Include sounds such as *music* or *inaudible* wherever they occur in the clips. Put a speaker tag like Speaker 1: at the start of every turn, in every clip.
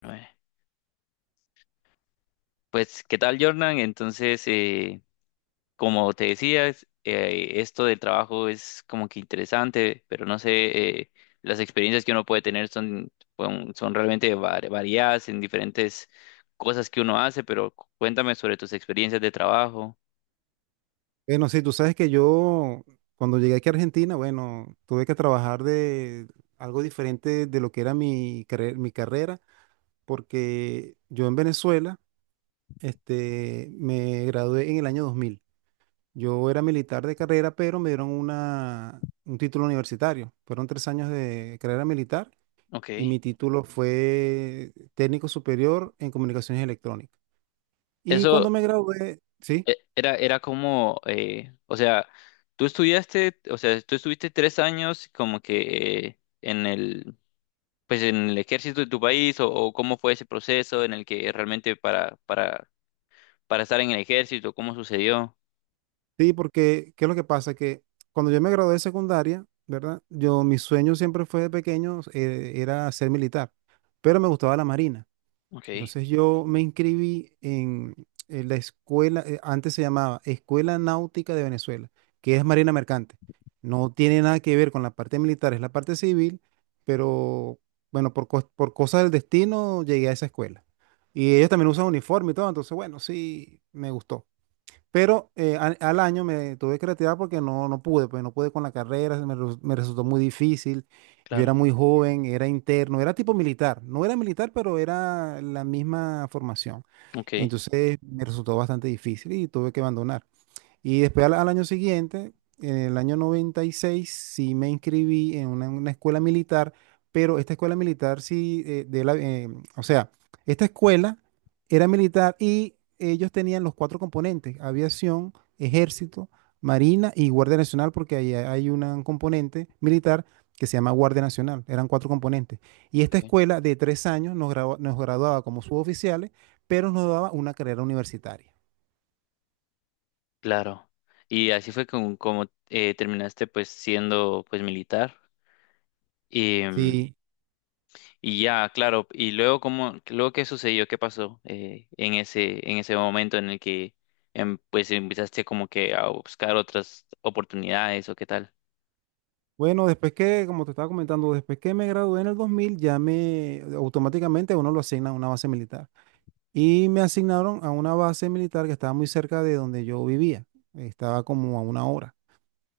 Speaker 1: Bueno. Pues, ¿qué tal, Jordan? Entonces, como te decía, esto del trabajo es como que interesante, pero no sé, las experiencias que uno puede tener son, son realmente variadas en diferentes cosas que uno hace, pero cuéntame sobre tus experiencias de trabajo.
Speaker 2: Bueno, sí, tú sabes que yo cuando llegué aquí a Argentina, bueno, tuve que trabajar de algo diferente de lo que era mi carrera, porque yo en Venezuela, me gradué en el año 2000. Yo era militar de carrera, pero me dieron un título universitario. Fueron 3 años de carrera militar y
Speaker 1: Ok.
Speaker 2: mi título fue técnico superior en comunicaciones electrónicas. Y
Speaker 1: Eso
Speaker 2: cuando me gradué, sí.
Speaker 1: era, era como, o sea, tú estudiaste, o sea, tú estuviste tres años como que en el, pues en el ejército de tu país, o, cómo fue ese proceso en el que realmente para, para estar en el ejército, cómo sucedió.
Speaker 2: Sí, porque ¿qué es lo que pasa? Que cuando yo me gradué de secundaria, ¿verdad? Yo, mi sueño siempre fue de pequeño, era ser militar, pero me gustaba la marina.
Speaker 1: Ok,
Speaker 2: Entonces yo me inscribí en la escuela, antes se llamaba Escuela Náutica de Venezuela, que es Marina Mercante. No tiene nada que ver con la parte militar, es la parte civil, pero bueno, por cosas del destino llegué a esa escuela. Y ellos también usan uniforme y todo, entonces bueno, sí, me gustó. Pero al año me tuve que retirar porque no pude, pues no pude con la carrera, me resultó muy difícil. Yo
Speaker 1: claro,
Speaker 2: era muy joven, era interno, era tipo militar. No era militar, pero era la misma formación.
Speaker 1: ok,
Speaker 2: Y entonces me resultó bastante difícil y tuve que abandonar. Y después al año siguiente, en el año 96 sí me inscribí en una escuela militar, pero esta escuela militar sí, o sea, esta escuela era militar y ellos tenían los 4 componentes: aviación, ejército, marina y guardia nacional, porque ahí hay un componente militar que se llama Guardia Nacional, eran 4 componentes. Y esta
Speaker 1: ok,
Speaker 2: escuela de 3 años nos graduaba como suboficiales, pero nos daba una carrera universitaria.
Speaker 1: claro. Y así fue como, como terminaste, pues, siendo pues militar. Y,
Speaker 2: Sí.
Speaker 1: y ya, claro, y luego cómo, luego qué sucedió, qué pasó en ese momento en el que pues empezaste como que a buscar otras oportunidades o qué tal.
Speaker 2: Bueno, después que, como te estaba comentando, después que me gradué en el 2000, ya me automáticamente uno lo asigna a una base militar. Y me asignaron a una base militar que estaba muy cerca de donde yo vivía. Estaba como a una hora.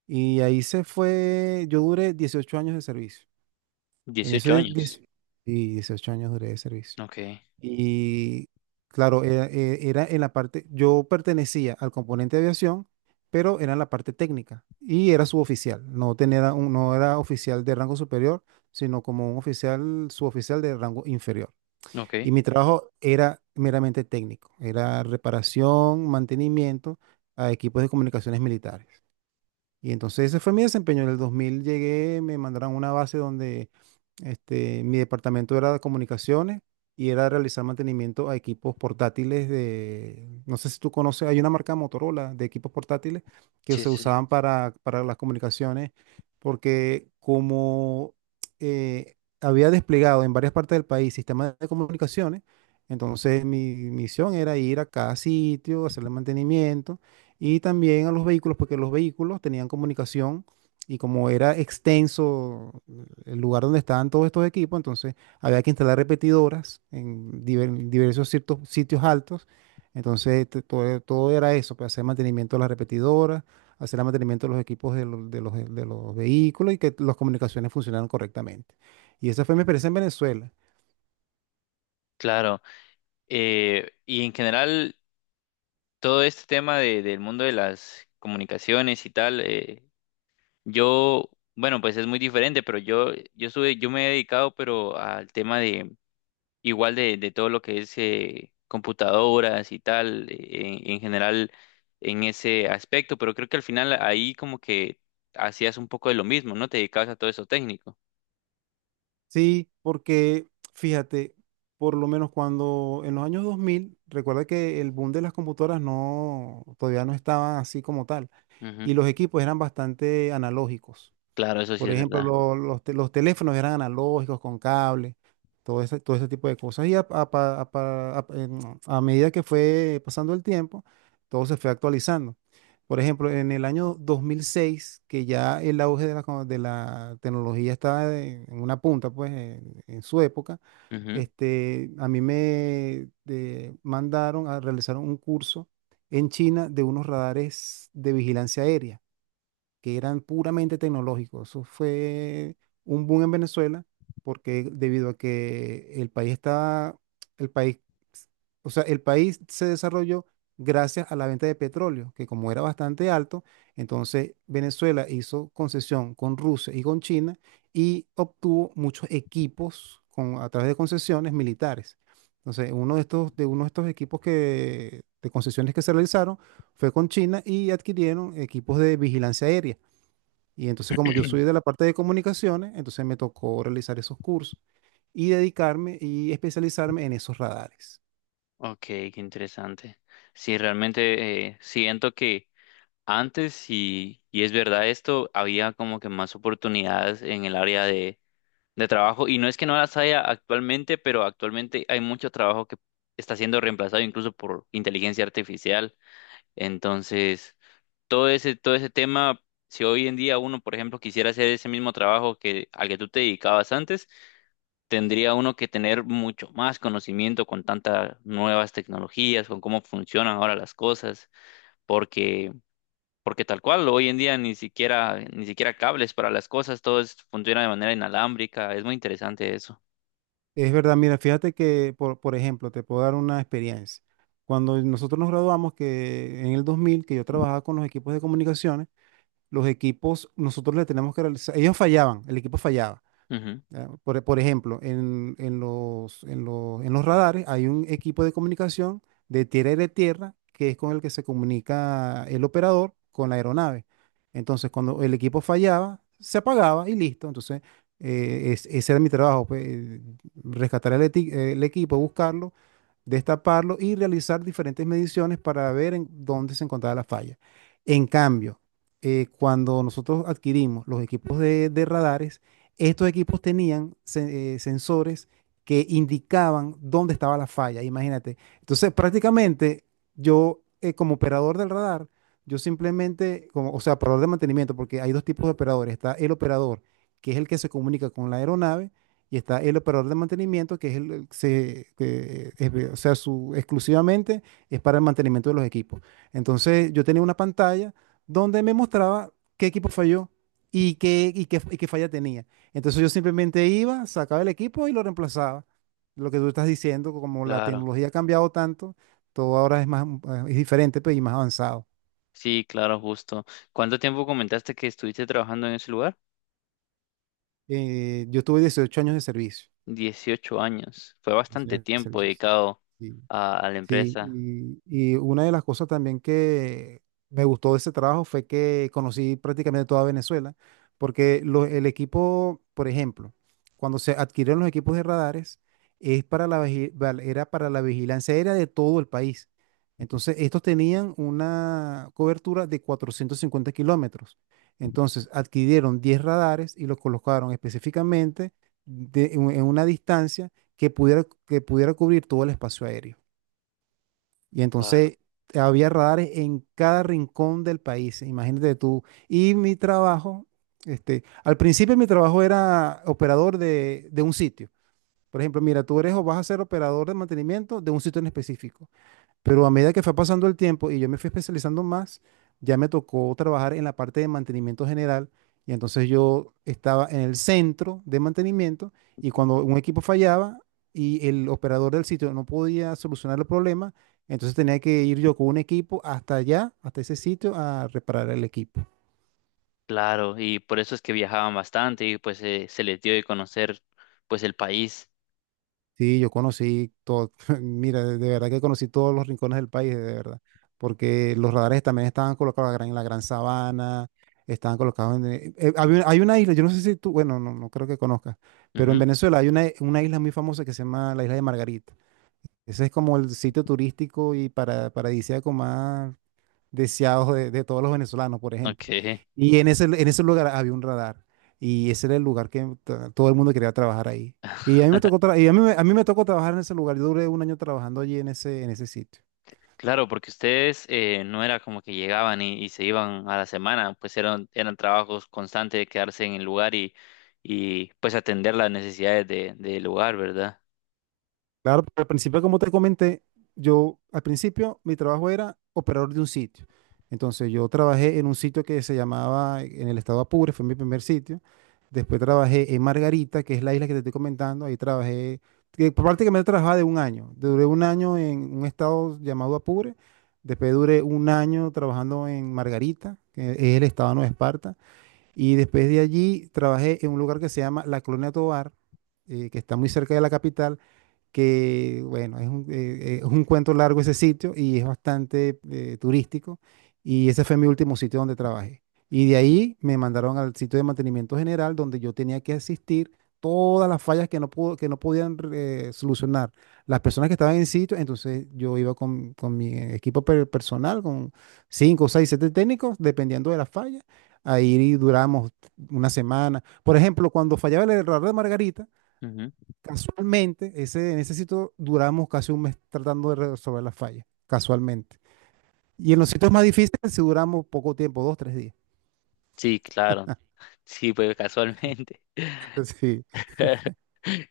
Speaker 2: Y ahí se fue, yo duré 18 años de servicio. En
Speaker 1: 18
Speaker 2: esos 10
Speaker 1: años.
Speaker 2: y 18 años duré de servicio.
Speaker 1: Ok,
Speaker 2: Y claro, era en la parte, yo pertenecía al componente de aviación, pero era en la parte técnica y era suboficial. No era oficial de rango superior, sino como un oficial, suboficial de rango inferior.
Speaker 1: ok.
Speaker 2: Y mi trabajo era meramente técnico, era reparación, mantenimiento a equipos de comunicaciones militares. Y entonces ese fue mi desempeño. En el 2000 llegué, me mandaron a una base donde mi departamento era de comunicaciones y era realizar mantenimiento a equipos portátiles de, no sé si tú conoces, hay una marca Motorola de equipos portátiles que
Speaker 1: Sí,
Speaker 2: se
Speaker 1: sí.
Speaker 2: usaban para las comunicaciones porque como eh, había desplegado en varias partes del país sistemas de comunicaciones, entonces mi misión era ir a cada sitio, hacerle mantenimiento y también a los vehículos, porque los vehículos tenían comunicación y como era extenso el lugar donde estaban todos estos equipos, entonces había que instalar repetidoras en diversos ciertos sitios altos. Entonces todo era eso, pues, hacer mantenimiento de las repetidoras, hacer el mantenimiento de los equipos de los vehículos y que las comunicaciones funcionaran correctamente. Y esa fue mi experiencia en Venezuela.
Speaker 1: Claro, y en general todo este tema del mundo de las comunicaciones y tal, yo, bueno, pues es muy diferente, pero yo estuve, yo me he dedicado, pero al tema de igual de todo lo que es computadoras y tal, en general en ese aspecto, pero creo que al final ahí como que hacías un poco de lo mismo, ¿no? Te dedicabas a todo eso técnico.
Speaker 2: Sí, porque fíjate, por lo menos cuando en los años 2000, recuerda que el boom de las computadoras no, todavía no estaba así como tal
Speaker 1: Ujú.
Speaker 2: y los equipos eran bastante analógicos.
Speaker 1: Claro, eso sí
Speaker 2: Por
Speaker 1: es
Speaker 2: ejemplo,
Speaker 1: verdad.
Speaker 2: los teléfonos eran analógicos con cable, todo ese tipo de cosas. Y a pa- a pa- a- en- a medida que fue pasando el tiempo, todo se fue actualizando. Por ejemplo, en el año 2006, que ya el auge de la, tecnología estaba en una punta, pues, en su época, a mí me mandaron a realizar un curso en China de unos radares de vigilancia aérea que eran puramente tecnológicos. Eso fue un boom en Venezuela porque debido a que el país estaba, el país, o sea, el país se desarrolló gracias a la venta de petróleo, que como era bastante alto, entonces Venezuela hizo concesión con Rusia y con China y obtuvo muchos equipos a través de concesiones militares. Entonces, de uno de estos equipos de concesiones que se realizaron fue con China y adquirieron equipos de vigilancia aérea. Y entonces como yo soy de la parte de comunicaciones, entonces me tocó realizar esos cursos y dedicarme y especializarme en esos radares.
Speaker 1: Ok, qué interesante. Sí, realmente siento que antes, y es verdad esto, había como que más oportunidades en el área de trabajo. Y no es que no las haya actualmente, pero actualmente hay mucho trabajo que está siendo reemplazado incluso por inteligencia artificial. Entonces, todo ese tema, si hoy en día uno, por ejemplo, quisiera hacer ese mismo trabajo que, al que tú te dedicabas antes, tendría uno que tener mucho más conocimiento con tantas nuevas tecnologías, con cómo funcionan ahora las cosas, porque, porque tal cual, hoy en día ni siquiera, ni siquiera cables para las cosas, funciona de manera inalámbrica, es muy interesante eso.
Speaker 2: Es verdad, mira, fíjate que, por ejemplo, te puedo dar una experiencia. Cuando nosotros nos graduamos, que en el 2000, que yo trabajaba con los equipos de comunicaciones, los equipos, nosotros les tenemos que realizar, ellos fallaban, el equipo fallaba.
Speaker 1: Ujú,
Speaker 2: ¿Ya? Por ejemplo, en los radares hay un equipo de comunicación de tierra y de tierra que es con el que se comunica el operador con la aeronave. Entonces, cuando el equipo fallaba, se apagaba y listo. Entonces, ese era mi trabajo, pues, rescatar el equipo, buscarlo, destaparlo y realizar diferentes mediciones para ver en dónde se encontraba la falla. En cambio, cuando nosotros adquirimos los equipos de radares, estos equipos tenían sensores que indicaban dónde estaba la falla, imagínate. Entonces, prácticamente yo, como operador del radar, yo simplemente, como, o sea, operador de mantenimiento, porque hay dos tipos de operadores. Está el operador, que es el que se comunica con la aeronave, y está el operador de mantenimiento, que es el que se, o sea, exclusivamente es para el mantenimiento de los equipos. Entonces, yo tenía una pantalla donde me mostraba qué equipo falló y qué falla tenía. Entonces yo simplemente iba, sacaba el equipo y lo reemplazaba. Lo que tú estás diciendo, como la
Speaker 1: claro,
Speaker 2: tecnología ha cambiado tanto, todo ahora es más, es diferente, pues, y más avanzado.
Speaker 1: sí, claro, justo. ¿Cuánto tiempo comentaste que estuviste trabajando en ese lugar?
Speaker 2: Yo tuve 18 años de servicio.
Speaker 1: 18 años, fue
Speaker 2: 18
Speaker 1: bastante
Speaker 2: años de
Speaker 1: tiempo
Speaker 2: servicio, sí.
Speaker 1: dedicado
Speaker 2: Sí.
Speaker 1: a la
Speaker 2: Sí,
Speaker 1: empresa.
Speaker 2: y una de las cosas también que me gustó de ese trabajo fue que conocí prácticamente toda Venezuela, porque el equipo, por ejemplo, cuando se adquirieron los equipos de radares, es para la, vigi- val- era para la vigilancia aérea de todo el país. Entonces, estos tenían una cobertura de 450 kilómetros. Entonces, adquirieron 10 radares y los colocaron específicamente en una distancia que pudiera cubrir todo el espacio aéreo. Y
Speaker 1: Claro.
Speaker 2: entonces había radares en cada rincón del país, imagínate tú. Y mi trabajo, al principio mi trabajo era operador de un sitio. Por ejemplo, mira, tú eres o vas a ser operador de mantenimiento de un sitio en específico. Pero a medida que fue pasando el tiempo y yo me fui especializando más, ya me tocó trabajar en la parte de mantenimiento general. Y entonces yo estaba en el centro de mantenimiento y cuando un equipo fallaba y el operador del sitio no podía solucionar el problema, entonces tenía que ir yo con un equipo hasta allá, hasta ese sitio, a reparar el equipo.
Speaker 1: Claro, y por eso es que viajaban bastante y pues se les dio de conocer pues el país.
Speaker 2: Sí, yo conocí todo, *laughs* mira, de verdad que conocí todos los rincones del país, de verdad, porque los radares también estaban colocados en la Gran Sabana, estaban colocados hay una isla, yo no sé si tú, bueno, no creo que conozcas, pero en
Speaker 1: Ujú,
Speaker 2: Venezuela hay una isla muy famosa que se llama la isla de Margarita. Ese es como el sitio turístico y paradisíaco más deseados de todos los venezolanos, por ejemplo.
Speaker 1: ok.
Speaker 2: Y en ese lugar había un radar y ese era el lugar que todo el mundo quería trabajar ahí. A mí me tocó trabajar en ese lugar. Yo duré un año trabajando allí en ese sitio.
Speaker 1: Claro, porque ustedes no era como que llegaban y se iban a la semana, pues eran, eran trabajos constantes de quedarse en el lugar y pues atender las necesidades de, del lugar, ¿verdad?
Speaker 2: Claro, pero al principio, como te comenté, yo al principio mi trabajo era operador de un sitio. Entonces yo trabajé en un sitio que se llamaba en el estado Apure, fue mi primer sitio. Después trabajé en Margarita, que es la isla que te estoy comentando. Ahí trabajé, que prácticamente trabajaba de un año. Duré un año en un estado llamado Apure. Después duré un año trabajando en Margarita, que es el estado de Nueva Esparta. Y después de allí trabajé en un lugar que se llama La Colonia Tovar, que está muy cerca de la capital, que bueno, es un cuento largo ese sitio y es bastante turístico, y ese fue mi último sitio donde trabajé. Y de ahí me mandaron al sitio de mantenimiento general donde yo tenía que asistir todas las fallas que no pudo, que no podían solucionar las personas que estaban en sitio, entonces yo iba con mi equipo personal, con cinco, seis, siete técnicos, dependiendo de la falla. Ahí duramos una semana. Por ejemplo, cuando fallaba el error de Margarita,
Speaker 1: Ujú.
Speaker 2: casualmente, en ese sitio duramos casi un mes tratando de resolver las fallas, casualmente. Y en los sitios más difíciles sí duramos poco tiempo, dos, tres días.
Speaker 1: Sí, claro, *laughs* sí, pues casualmente.
Speaker 2: *laughs* Sí.
Speaker 1: *laughs*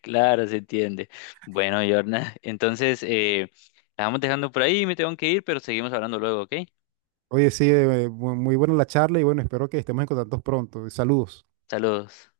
Speaker 1: Claro, se entiende. Bueno, Yorna, *laughs* entonces la vamos dejando por ahí, me tengo que ir, pero seguimos hablando luego, ¿ok?
Speaker 2: Oye, sí, muy muy buena la charla y bueno, espero que estemos en contacto pronto. Saludos.
Speaker 1: Saludos.